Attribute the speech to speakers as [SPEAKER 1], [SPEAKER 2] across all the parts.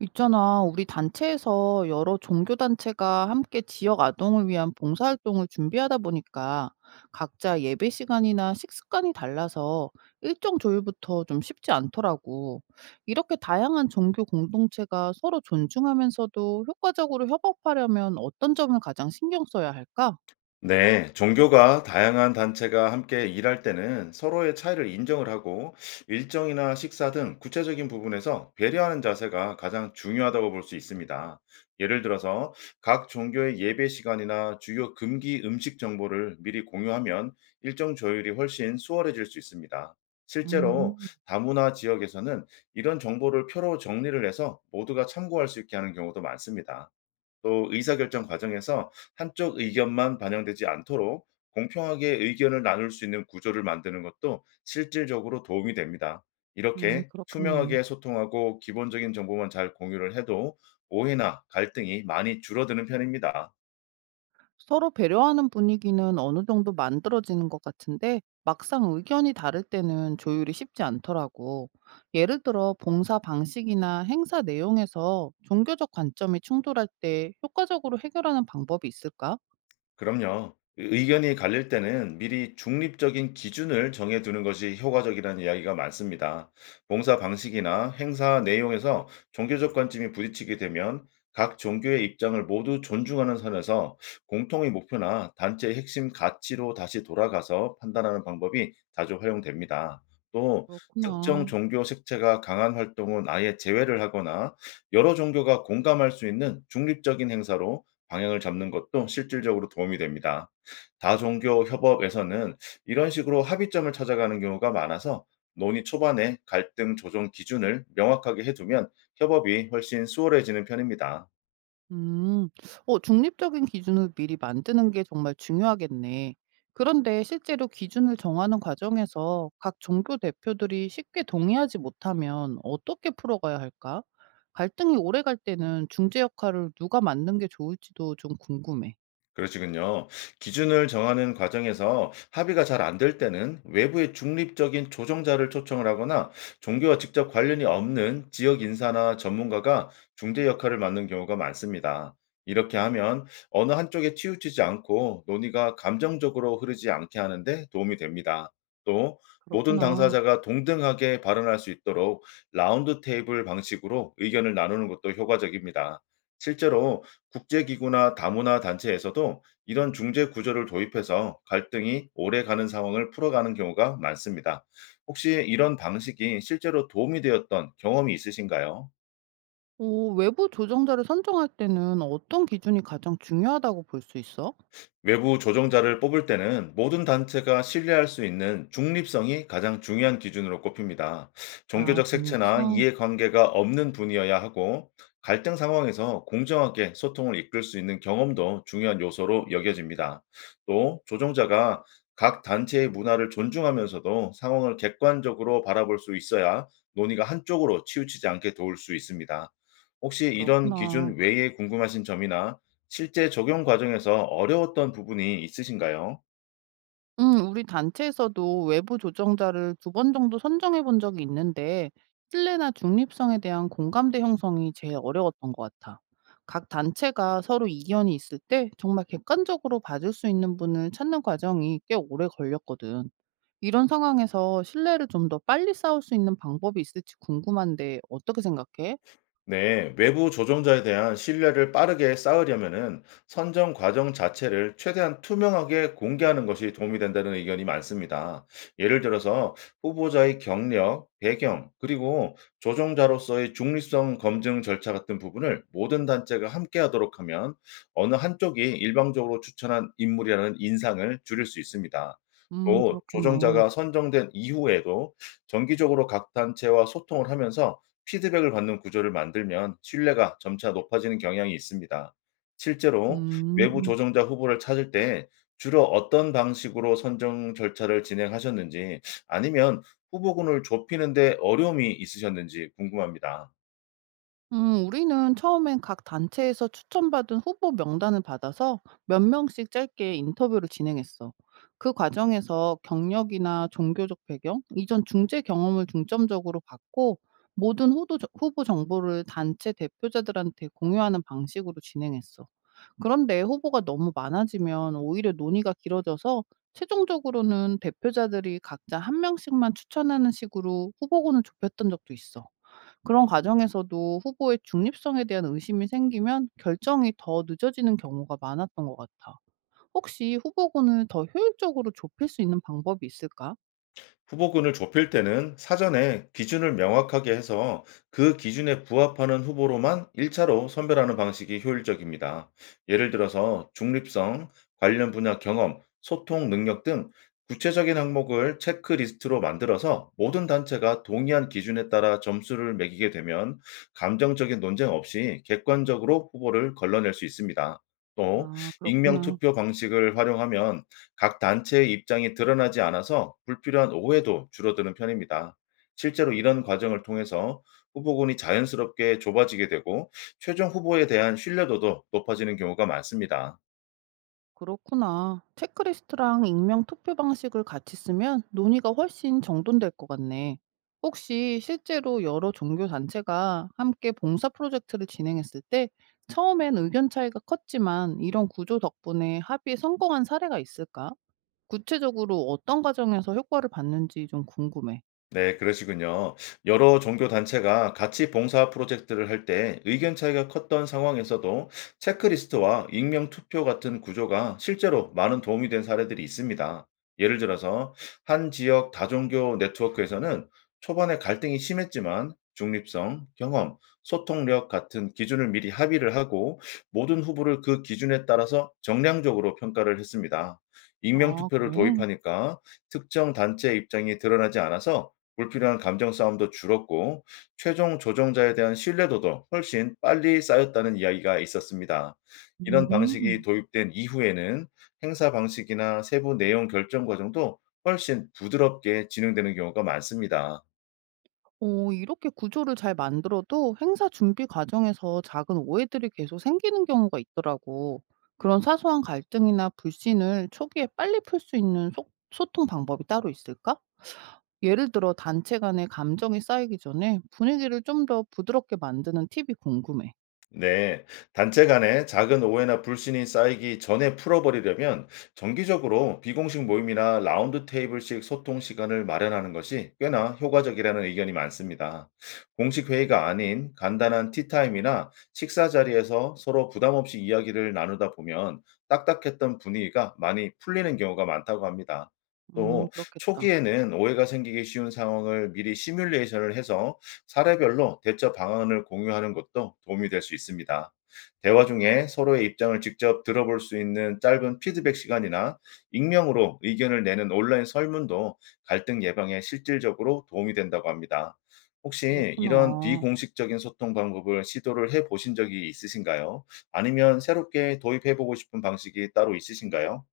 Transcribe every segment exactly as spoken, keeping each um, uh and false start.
[SPEAKER 1] 있잖아, 우리 단체에서 여러 종교단체가 함께 지역 아동을 위한 봉사활동을 준비하다 보니까 각자 예배 시간이나 식습관이 달라서 일정 조율부터 좀 쉽지 않더라고. 이렇게 다양한 종교 공동체가 서로 존중하면서도 효과적으로 협업하려면 어떤 점을 가장 신경 써야 할까?
[SPEAKER 2] 네, 종교가 다양한 단체가 함께 일할 때는 서로의 차이를 인정을 하고 일정이나 식사 등 구체적인 부분에서 배려하는 자세가 가장 중요하다고 볼 수 있습니다. 예를 들어서 각 종교의 예배 시간이나 주요 금기 음식 정보를 미리 공유하면 일정 조율이 훨씬 수월해질 수 있습니다. 실제로
[SPEAKER 1] 음,
[SPEAKER 2] 다문화 지역에서는 이런 정보를 표로 정리를 해서 모두가 참고할 수 있게 하는 경우도 많습니다. 또 의사결정 과정에서 한쪽 의견만 반영되지 않도록 공평하게 의견을 나눌 수 있는 구조를 만드는 것도 실질적으로 도움이 됩니다.
[SPEAKER 1] 음,
[SPEAKER 2] 이렇게
[SPEAKER 1] 그렇겠네.
[SPEAKER 2] 투명하게 소통하고 기본적인 정보만 잘 공유를 해도 오해나 갈등이 많이 줄어드는 편입니다.
[SPEAKER 1] 서로 배려하는 분위기는 어느 정도 만들어지는 것 같은데 막상 의견이 다를 때는 조율이 쉽지 않더라고. 예를 들어 봉사 방식이나 행사 내용에서 종교적 관점이 충돌할 때 효과적으로 해결하는 방법이 있을까?
[SPEAKER 2] 그럼요. 의- 의견이 갈릴 때는 미리 중립적인 기준을 정해두는 것이 효과적이라는 이야기가 많습니다. 봉사 방식이나 행사 내용에서 종교적 관점이 부딪히게 되면 각 종교의 입장을 모두 존중하는 선에서 공통의 목표나 단체의 핵심 가치로 다시 돌아가서 판단하는 방법이 자주 활용됩니다. 또 특정
[SPEAKER 1] 그렇구나.
[SPEAKER 2] 종교 색채가 강한 활동은 아예 제외를 하거나 여러 종교가 공감할 수 있는 중립적인 행사로 방향을 잡는 것도 실질적으로 도움이 됩니다. 다종교 협업에서는 이런 식으로 합의점을 찾아가는 경우가 많아서 논의 초반에 갈등 조정 기준을 명확하게 해두면 협업이 훨씬 수월해지는 편입니다.
[SPEAKER 1] 음, 어, 중립적인 기준을 미리 만드는 게 정말 중요하겠네. 그런데 실제로 기준을 정하는 과정에서 각 종교 대표들이 쉽게 동의하지 못하면 어떻게 풀어가야 할까? 갈등이 오래 갈 때는 중재 역할을 누가 맡는 게 좋을지도 좀 궁금해.
[SPEAKER 2] 그러시군요. 기준을 정하는 과정에서 합의가 잘 안 될 때는 외부의 중립적인 조정자를 초청을 하거나 종교와 직접 관련이 없는 지역 인사나 전문가가 중재 역할을 맡는 경우가 많습니다. 이렇게 하면 어느 한쪽에 치우치지 않고 논의가 감정적으로 흐르지 않게 하는데 도움이 됩니다. 또 모든
[SPEAKER 1] 그렇구나.
[SPEAKER 2] 당사자가 동등하게 발언할 수 있도록 라운드 테이블 방식으로 의견을 나누는 것도 효과적입니다. 실제로 국제기구나 다문화 단체에서도 이런 중재 구조를 도입해서 갈등이 오래 가는 상황을 풀어가는 경우가 많습니다. 혹시 이런 방식이 실제로 도움이 되었던 경험이 있으신가요?
[SPEAKER 1] 오, 외부 조정자를 선정할 때는 어떤 기준이 가장 중요하다고 볼 수 있어?
[SPEAKER 2] 외부 조정자를 뽑을 때는 모든 단체가 신뢰할 수 있는 중립성이 가장 중요한 기준으로 꼽힙니다.
[SPEAKER 1] 아,
[SPEAKER 2] 종교적 색채나
[SPEAKER 1] 중립성?
[SPEAKER 2] 이해관계가 없는 분이어야 하고 갈등 상황에서 공정하게 소통을 이끌 수 있는 경험도 중요한 요소로 여겨집니다. 또 조정자가 각 단체의 문화를 존중하면서도 상황을 객관적으로 바라볼 수 있어야 논의가 한쪽으로 치우치지 않게 도울 수 있습니다. 혹시 이런
[SPEAKER 1] 그렇구나.
[SPEAKER 2] 기준 외에 궁금하신 점이나 실제 적용 과정에서 어려웠던 부분이 있으신가요?
[SPEAKER 1] 음, 우리 단체에서도 외부 조정자를 두 번 정도 선정해 본 적이 있는데, 신뢰나 중립성에 대한 공감대 형성이 제일 어려웠던 것 같아. 각 단체가 서로 이견이 있을 때 정말 객관적으로 봐줄 수 있는 분을 찾는 과정이 꽤 오래 걸렸거든. 이런 상황에서 신뢰를 좀 더 빨리 쌓을 수 있는 방법이 있을지 궁금한데, 어떻게 생각해?
[SPEAKER 2] 네, 외부 조종자에 대한 신뢰를 빠르게 쌓으려면은 선정 과정 자체를 최대한 투명하게 공개하는 것이 도움이 된다는 의견이 많습니다. 예를 들어서 후보자의 경력, 배경, 그리고 조종자로서의 중립성 검증 절차 같은 부분을 모든 단체가 함께 하도록 하면 어느 한쪽이 일방적으로 추천한 인물이라는 인상을 줄일 수 있습니다.
[SPEAKER 1] 음,
[SPEAKER 2] 또
[SPEAKER 1] 그렇겠네.
[SPEAKER 2] 조정자가 선정된 이후에도 정기적으로 각 단체와 소통을 하면서 피드백을 받는 구조를 만들면 신뢰가 점차 높아지는 경향이 있습니다. 실제로
[SPEAKER 1] 음.
[SPEAKER 2] 외부 조정자 후보를 찾을 때 주로 어떤 방식으로 선정 절차를 진행하셨는지, 아니면 후보군을 좁히는데 어려움이 있으셨는지 궁금합니다.
[SPEAKER 1] 음, 우리는 처음엔 각 단체에서 추천받은 후보 명단을 받아서 몇 명씩 짧게 인터뷰를 진행했어. 그 과정에서 경력이나 종교적 배경, 이전 중재 경험을 중점적으로 받고 모든 후 후보 정보를 단체 대표자들한테 공유하는 방식으로 진행했어. 그런데 후보가 너무 많아지면 오히려 논의가 길어져서 최종적으로는 대표자들이 각자 한 명씩만 추천하는 식으로 후보군을 좁혔던 적도 있어. 그런 과정에서도 후보의 중립성에 대한 의심이 생기면 결정이 더 늦어지는 경우가 많았던 것 같아. 혹시 후보군을 더 효율적으로 좁힐 수 있는 방법이 있을까?
[SPEAKER 2] 후보군을 좁힐 때는 사전에 기준을 명확하게 해서 그 기준에 부합하는 후보로만 일 차로 선별하는 방식이 효율적입니다. 예를 들어서 중립성, 관련 분야 경험, 소통 능력 등 구체적인 항목을 체크리스트로 만들어서 모든 단체가 동의한 기준에 따라 점수를 매기게 되면 감정적인 논쟁 없이 객관적으로 후보를 걸러낼 수 있습니다. 또
[SPEAKER 1] 아,
[SPEAKER 2] 익명
[SPEAKER 1] 그렇구나.
[SPEAKER 2] 투표 방식을 활용하면 각 단체의 입장이 드러나지 않아서 불필요한 오해도 줄어드는 편입니다. 실제로 이런 과정을 통해서 후보군이 자연스럽게 좁아지게 되고 최종 후보에 대한 신뢰도도 높아지는 경우가 많습니다.
[SPEAKER 1] 그렇구나. 체크리스트랑 익명 투표 방식을 같이 쓰면 논의가 훨씬 정돈될 것 같네. 혹시 실제로 여러 종교 단체가 함께 봉사 프로젝트를 진행했을 때 처음엔 의견 차이가 컸지만 이런 구조 덕분에 합의에 성공한 사례가 있을까? 구체적으로 어떤 과정에서 효과를 봤는지 좀 궁금해.
[SPEAKER 2] 네, 그러시군요. 여러 종교 단체가 같이 봉사 프로젝트를 할 때 의견 차이가 컸던 상황에서도 체크리스트와 익명 투표 같은 구조가 실제로 많은 도움이 된 사례들이 있습니다. 예를 들어서 한 지역 다종교 네트워크에서는 초반에 갈등이 심했지만 중립성, 경험, 소통력 같은 기준을 미리 합의를 하고 모든 후보를 그 기준에 따라서 정량적으로 평가를 했습니다. 익명
[SPEAKER 1] 아
[SPEAKER 2] 투표를
[SPEAKER 1] 그래?
[SPEAKER 2] 도입하니까 특정 단체의 입장이 드러나지 않아서 불필요한 감정 싸움도 줄었고 최종 조정자에 대한 신뢰도도 훨씬 빨리 쌓였다는 이야기가 있었습니다. 이런 방식이
[SPEAKER 1] 음.
[SPEAKER 2] 도입된 이후에는 행사 방식이나 세부 내용 결정 과정도 훨씬 부드럽게 진행되는 경우가 많습니다.
[SPEAKER 1] 어 이렇게 구조를 잘 만들어도 행사 준비 과정에서 작은 오해들이 계속 생기는 경우가 있더라고. 그런 사소한 갈등이나 불신을 초기에 빨리 풀 수 있는 소, 소통 방법이 따로 있을까? 예를 들어 단체 간의 감정이 쌓이기 전에 분위기를 좀 더 부드럽게 만드는 팁이 궁금해.
[SPEAKER 2] 네, 단체 간에 작은 오해나 불신이 쌓이기 전에 풀어버리려면 정기적으로 비공식 모임이나 라운드 테이블식 소통 시간을 마련하는 것이 꽤나 효과적이라는 의견이 많습니다. 공식 회의가 아닌 간단한 티타임이나 식사 자리에서 서로 부담 없이 이야기를 나누다 보면 딱딱했던 분위기가 많이 풀리는 경우가 많다고 합니다.
[SPEAKER 1] 음,
[SPEAKER 2] 또
[SPEAKER 1] 그렇겠다.
[SPEAKER 2] 초기에는 오해가 생기기 쉬운 상황을 미리 시뮬레이션을 해서 사례별로 대처 방안을 공유하는 것도 도움이 될 수 있습니다. 대화 중에 서로의 입장을 직접 들어볼 수 있는 짧은 피드백 시간이나 익명으로 의견을 내는 온라인 설문도 갈등 예방에 실질적으로 도움이 된다고 합니다. 혹시 이런
[SPEAKER 1] 그렇구나.
[SPEAKER 2] 비공식적인 소통 방법을 시도를 해 보신 적이 있으신가요? 아니면 새롭게 도입해 보고 싶은 방식이 따로 있으신가요?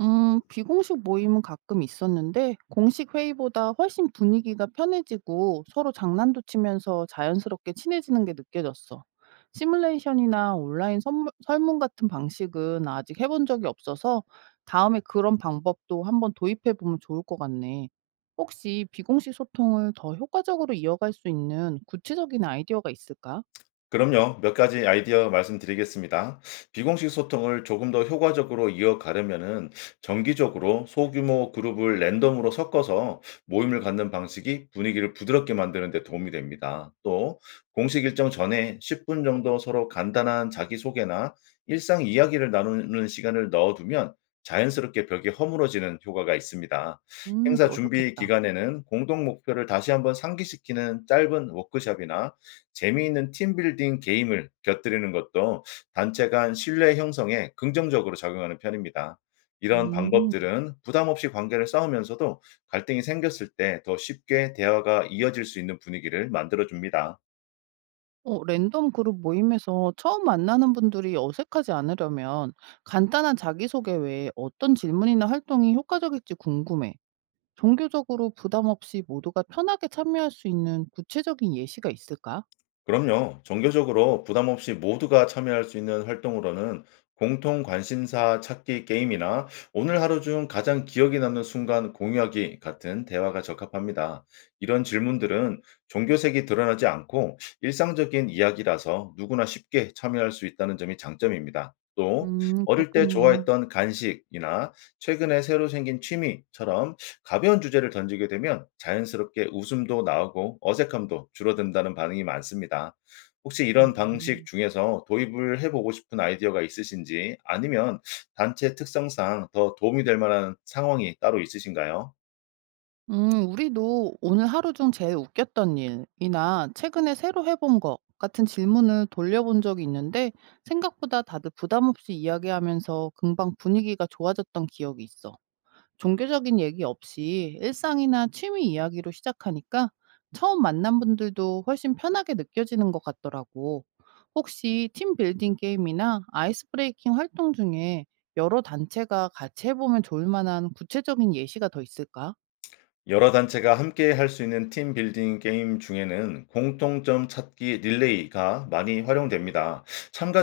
[SPEAKER 1] 음, 비공식 모임은 가끔 있었는데, 공식 회의보다 훨씬 분위기가 편해지고 서로 장난도 치면서 자연스럽게 친해지는 게 느껴졌어. 시뮬레이션이나 온라인 선물- 설문 같은 방식은 아직 해본 적이 없어서 다음에 그런 방법도 한번 도입해 보면 좋을 것 같네. 혹시 비공식 소통을 더 효과적으로 이어갈 수 있는 구체적인 아이디어가 있을까?
[SPEAKER 2] 그럼요. 몇 가지 아이디어 말씀드리겠습니다. 비공식 소통을 조금 더 효과적으로 이어가려면은 정기적으로 소규모 그룹을 랜덤으로 섞어서 모임을 갖는 방식이 분위기를 부드럽게 만드는 데 도움이 됩니다. 또 공식 일정 전에 십 분 정도 서로 간단한 자기소개나 일상 이야기를 나누는 시간을 넣어두면 자연스럽게 벽이 허물어지는 효과가 있습니다.
[SPEAKER 1] 음,
[SPEAKER 2] 행사
[SPEAKER 1] 그거
[SPEAKER 2] 준비
[SPEAKER 1] 좋겠다.
[SPEAKER 2] 기간에는 공동 목표를 다시 한번 상기시키는 짧은 워크숍이나 재미있는 팀빌딩 게임을 곁들이는 것도 단체 간 신뢰 형성에 긍정적으로 작용하는 편입니다. 이런
[SPEAKER 1] 음.
[SPEAKER 2] 방법들은 부담 없이 관계를 쌓으면서도 갈등이 생겼을 때 더 쉽게 대화가 이어질 수 있는 분위기를 만들어 줍니다.
[SPEAKER 1] 어, 랜덤 그룹 모임에서 처음 만나는 분들이 어색하지 않으려면 간단한 자기소개 외에 어떤 질문이나 활동이 효과적일지 궁금해. 종교적으로 부담 없이 모두가 편하게 참여할 수 있는 구체적인 예시가 있을까?
[SPEAKER 2] 그럼요. 정교적으로 부담 없이 모두가 참여할 수 있는 활동으로는 공통 관심사 찾기 게임이나 오늘 하루 중 가장 기억에 남는 순간 공유하기 같은 대화가 적합합니다. 이런 질문들은 종교색이 드러나지 않고 일상적인 이야기라서 누구나 쉽게 참여할 수 있다는 점이 장점입니다. 또
[SPEAKER 1] 음,
[SPEAKER 2] 어릴 때
[SPEAKER 1] 그렇겠네.
[SPEAKER 2] 좋아했던 간식이나 최근에 새로 생긴 취미처럼 가벼운 주제를 던지게 되면 자연스럽게 웃음도 나오고 어색함도 줄어든다는 반응이 많습니다. 혹시 이런 방식
[SPEAKER 1] 음,
[SPEAKER 2] 중에서 도입을 해보고 싶은 아이디어가 있으신지, 아니면 단체 특성상 더 도움이 될 만한 상황이 따로 있으신가요?
[SPEAKER 1] 음, 우리도 오늘 하루 중 제일 웃겼던 일이나 최근에 새로 해본 것 같은 질문을 돌려본 적이 있는데 생각보다 다들 부담 없이 이야기하면서 금방 분위기가 좋아졌던 기억이 있어. 종교적인 얘기 없이 일상이나 취미 이야기로 시작하니까 처음 만난 분들도 훨씬 편하게 느껴지는 것 같더라고. 혹시 팀 빌딩 게임이나 아이스 브레이킹 활동 중에 여러 단체가 같이 해보면 좋을 만한 구체적인 예시가 더 있을까?
[SPEAKER 2] 여러 단체가 함께 할 수 있는 팀 빌딩 게임 중에는 공통점 찾기 릴레이가 많이 활용됩니다.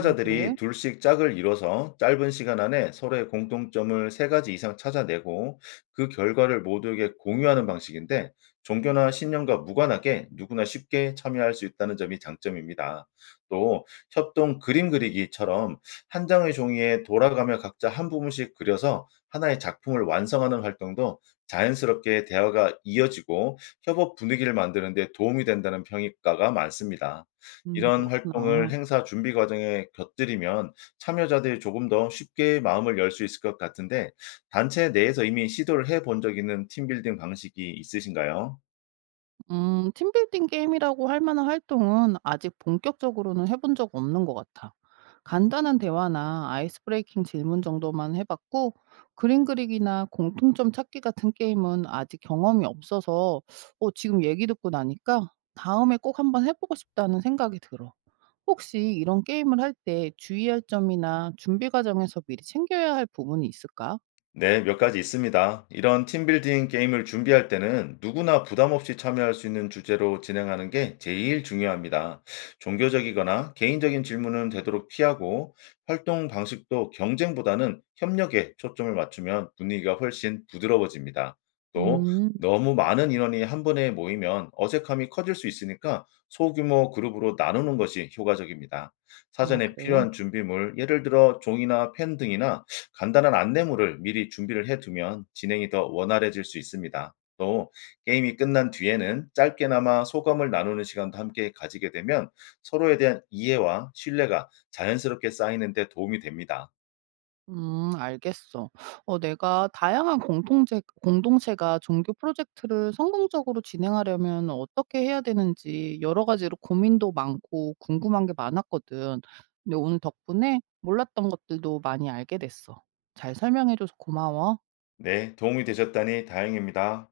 [SPEAKER 1] 음, 그래?
[SPEAKER 2] 둘씩 짝을 이뤄서 짧은 시간 안에 서로의 공통점을 세 가지 이상 찾아내고 그 결과를 모두에게 공유하는 방식인데, 종교나 신념과 무관하게 누구나 쉽게 참여할 수 있다는 점이 장점입니다. 또 협동 그림 그리기처럼 한 장의 종이에 돌아가며 각자 한 부분씩 그려서 하나의 작품을 완성하는 활동도 자연스럽게 대화가 이어지고 협업 분위기를 만드는 데 도움이 된다는 평가가 많습니다.
[SPEAKER 1] 음,
[SPEAKER 2] 이런 활동을
[SPEAKER 1] 그렇구나.
[SPEAKER 2] 행사 준비 과정에 곁들이면 참여자들이 조금 더 쉽게 마음을 열 수 있을 것 같은데, 단체 내에서 이미 시도를 해본 적 있는 팀빌딩 방식이 있으신가요?
[SPEAKER 1] 음, 팀빌딩 게임이라고 할 만한 활동은 아직 본격적으로는 해본 적 없는 것 같아. 간단한 대화나 아이스 브레이킹 질문 정도만 해봤고, 그림 그리기나 공통점 찾기 같은 게임은 아직 경험이 없어서, 어, 지금 얘기 듣고 나니까 다음에 꼭 한번 해보고 싶다는 생각이 들어. 혹시 이런 게임을 할 때 주의할 점이나 준비 과정에서 미리 챙겨야 할 부분이 있을까?
[SPEAKER 2] 네, 몇 가지 있습니다. 이런 팀빌딩 게임을 준비할 때는 누구나 부담 없이 참여할 수 있는 주제로 진행하는 게 제일 중요합니다. 종교적이거나 개인적인 질문은 되도록 피하고 활동 방식도 경쟁보다는 협력에 초점을 맞추면 분위기가 훨씬 부드러워집니다. 또
[SPEAKER 1] 음,
[SPEAKER 2] 너무 많은 인원이 한 번에 모이면 어색함이 커질 수 있으니까 소규모 그룹으로 나누는 것이 효과적입니다.
[SPEAKER 1] 아,
[SPEAKER 2] 사전에
[SPEAKER 1] 그래.
[SPEAKER 2] 필요한 준비물, 예를 들어 종이나 펜 등이나 간단한 안내물을 미리 준비를 해 두면 진행이 더 원활해질 수 있습니다. 또 게임이 끝난 뒤에는 짧게나마 소감을 나누는 시간도 함께 가지게 되면 서로에 대한 이해와 신뢰가 자연스럽게 쌓이는 데 도움이 됩니다.
[SPEAKER 1] 음, 알겠어. 어, 내가 다양한 공동체, 공동체가 종교 프로젝트를 성공적으로 진행하려면 어떻게 해야 되는지 여러 가지로 고민도 많고 궁금한 게 많았거든. 근데 오늘 덕분에 몰랐던 것들도 많이 알게 됐어. 잘 설명해줘서 고마워.
[SPEAKER 2] 네, 도움이 되셨다니 다행입니다.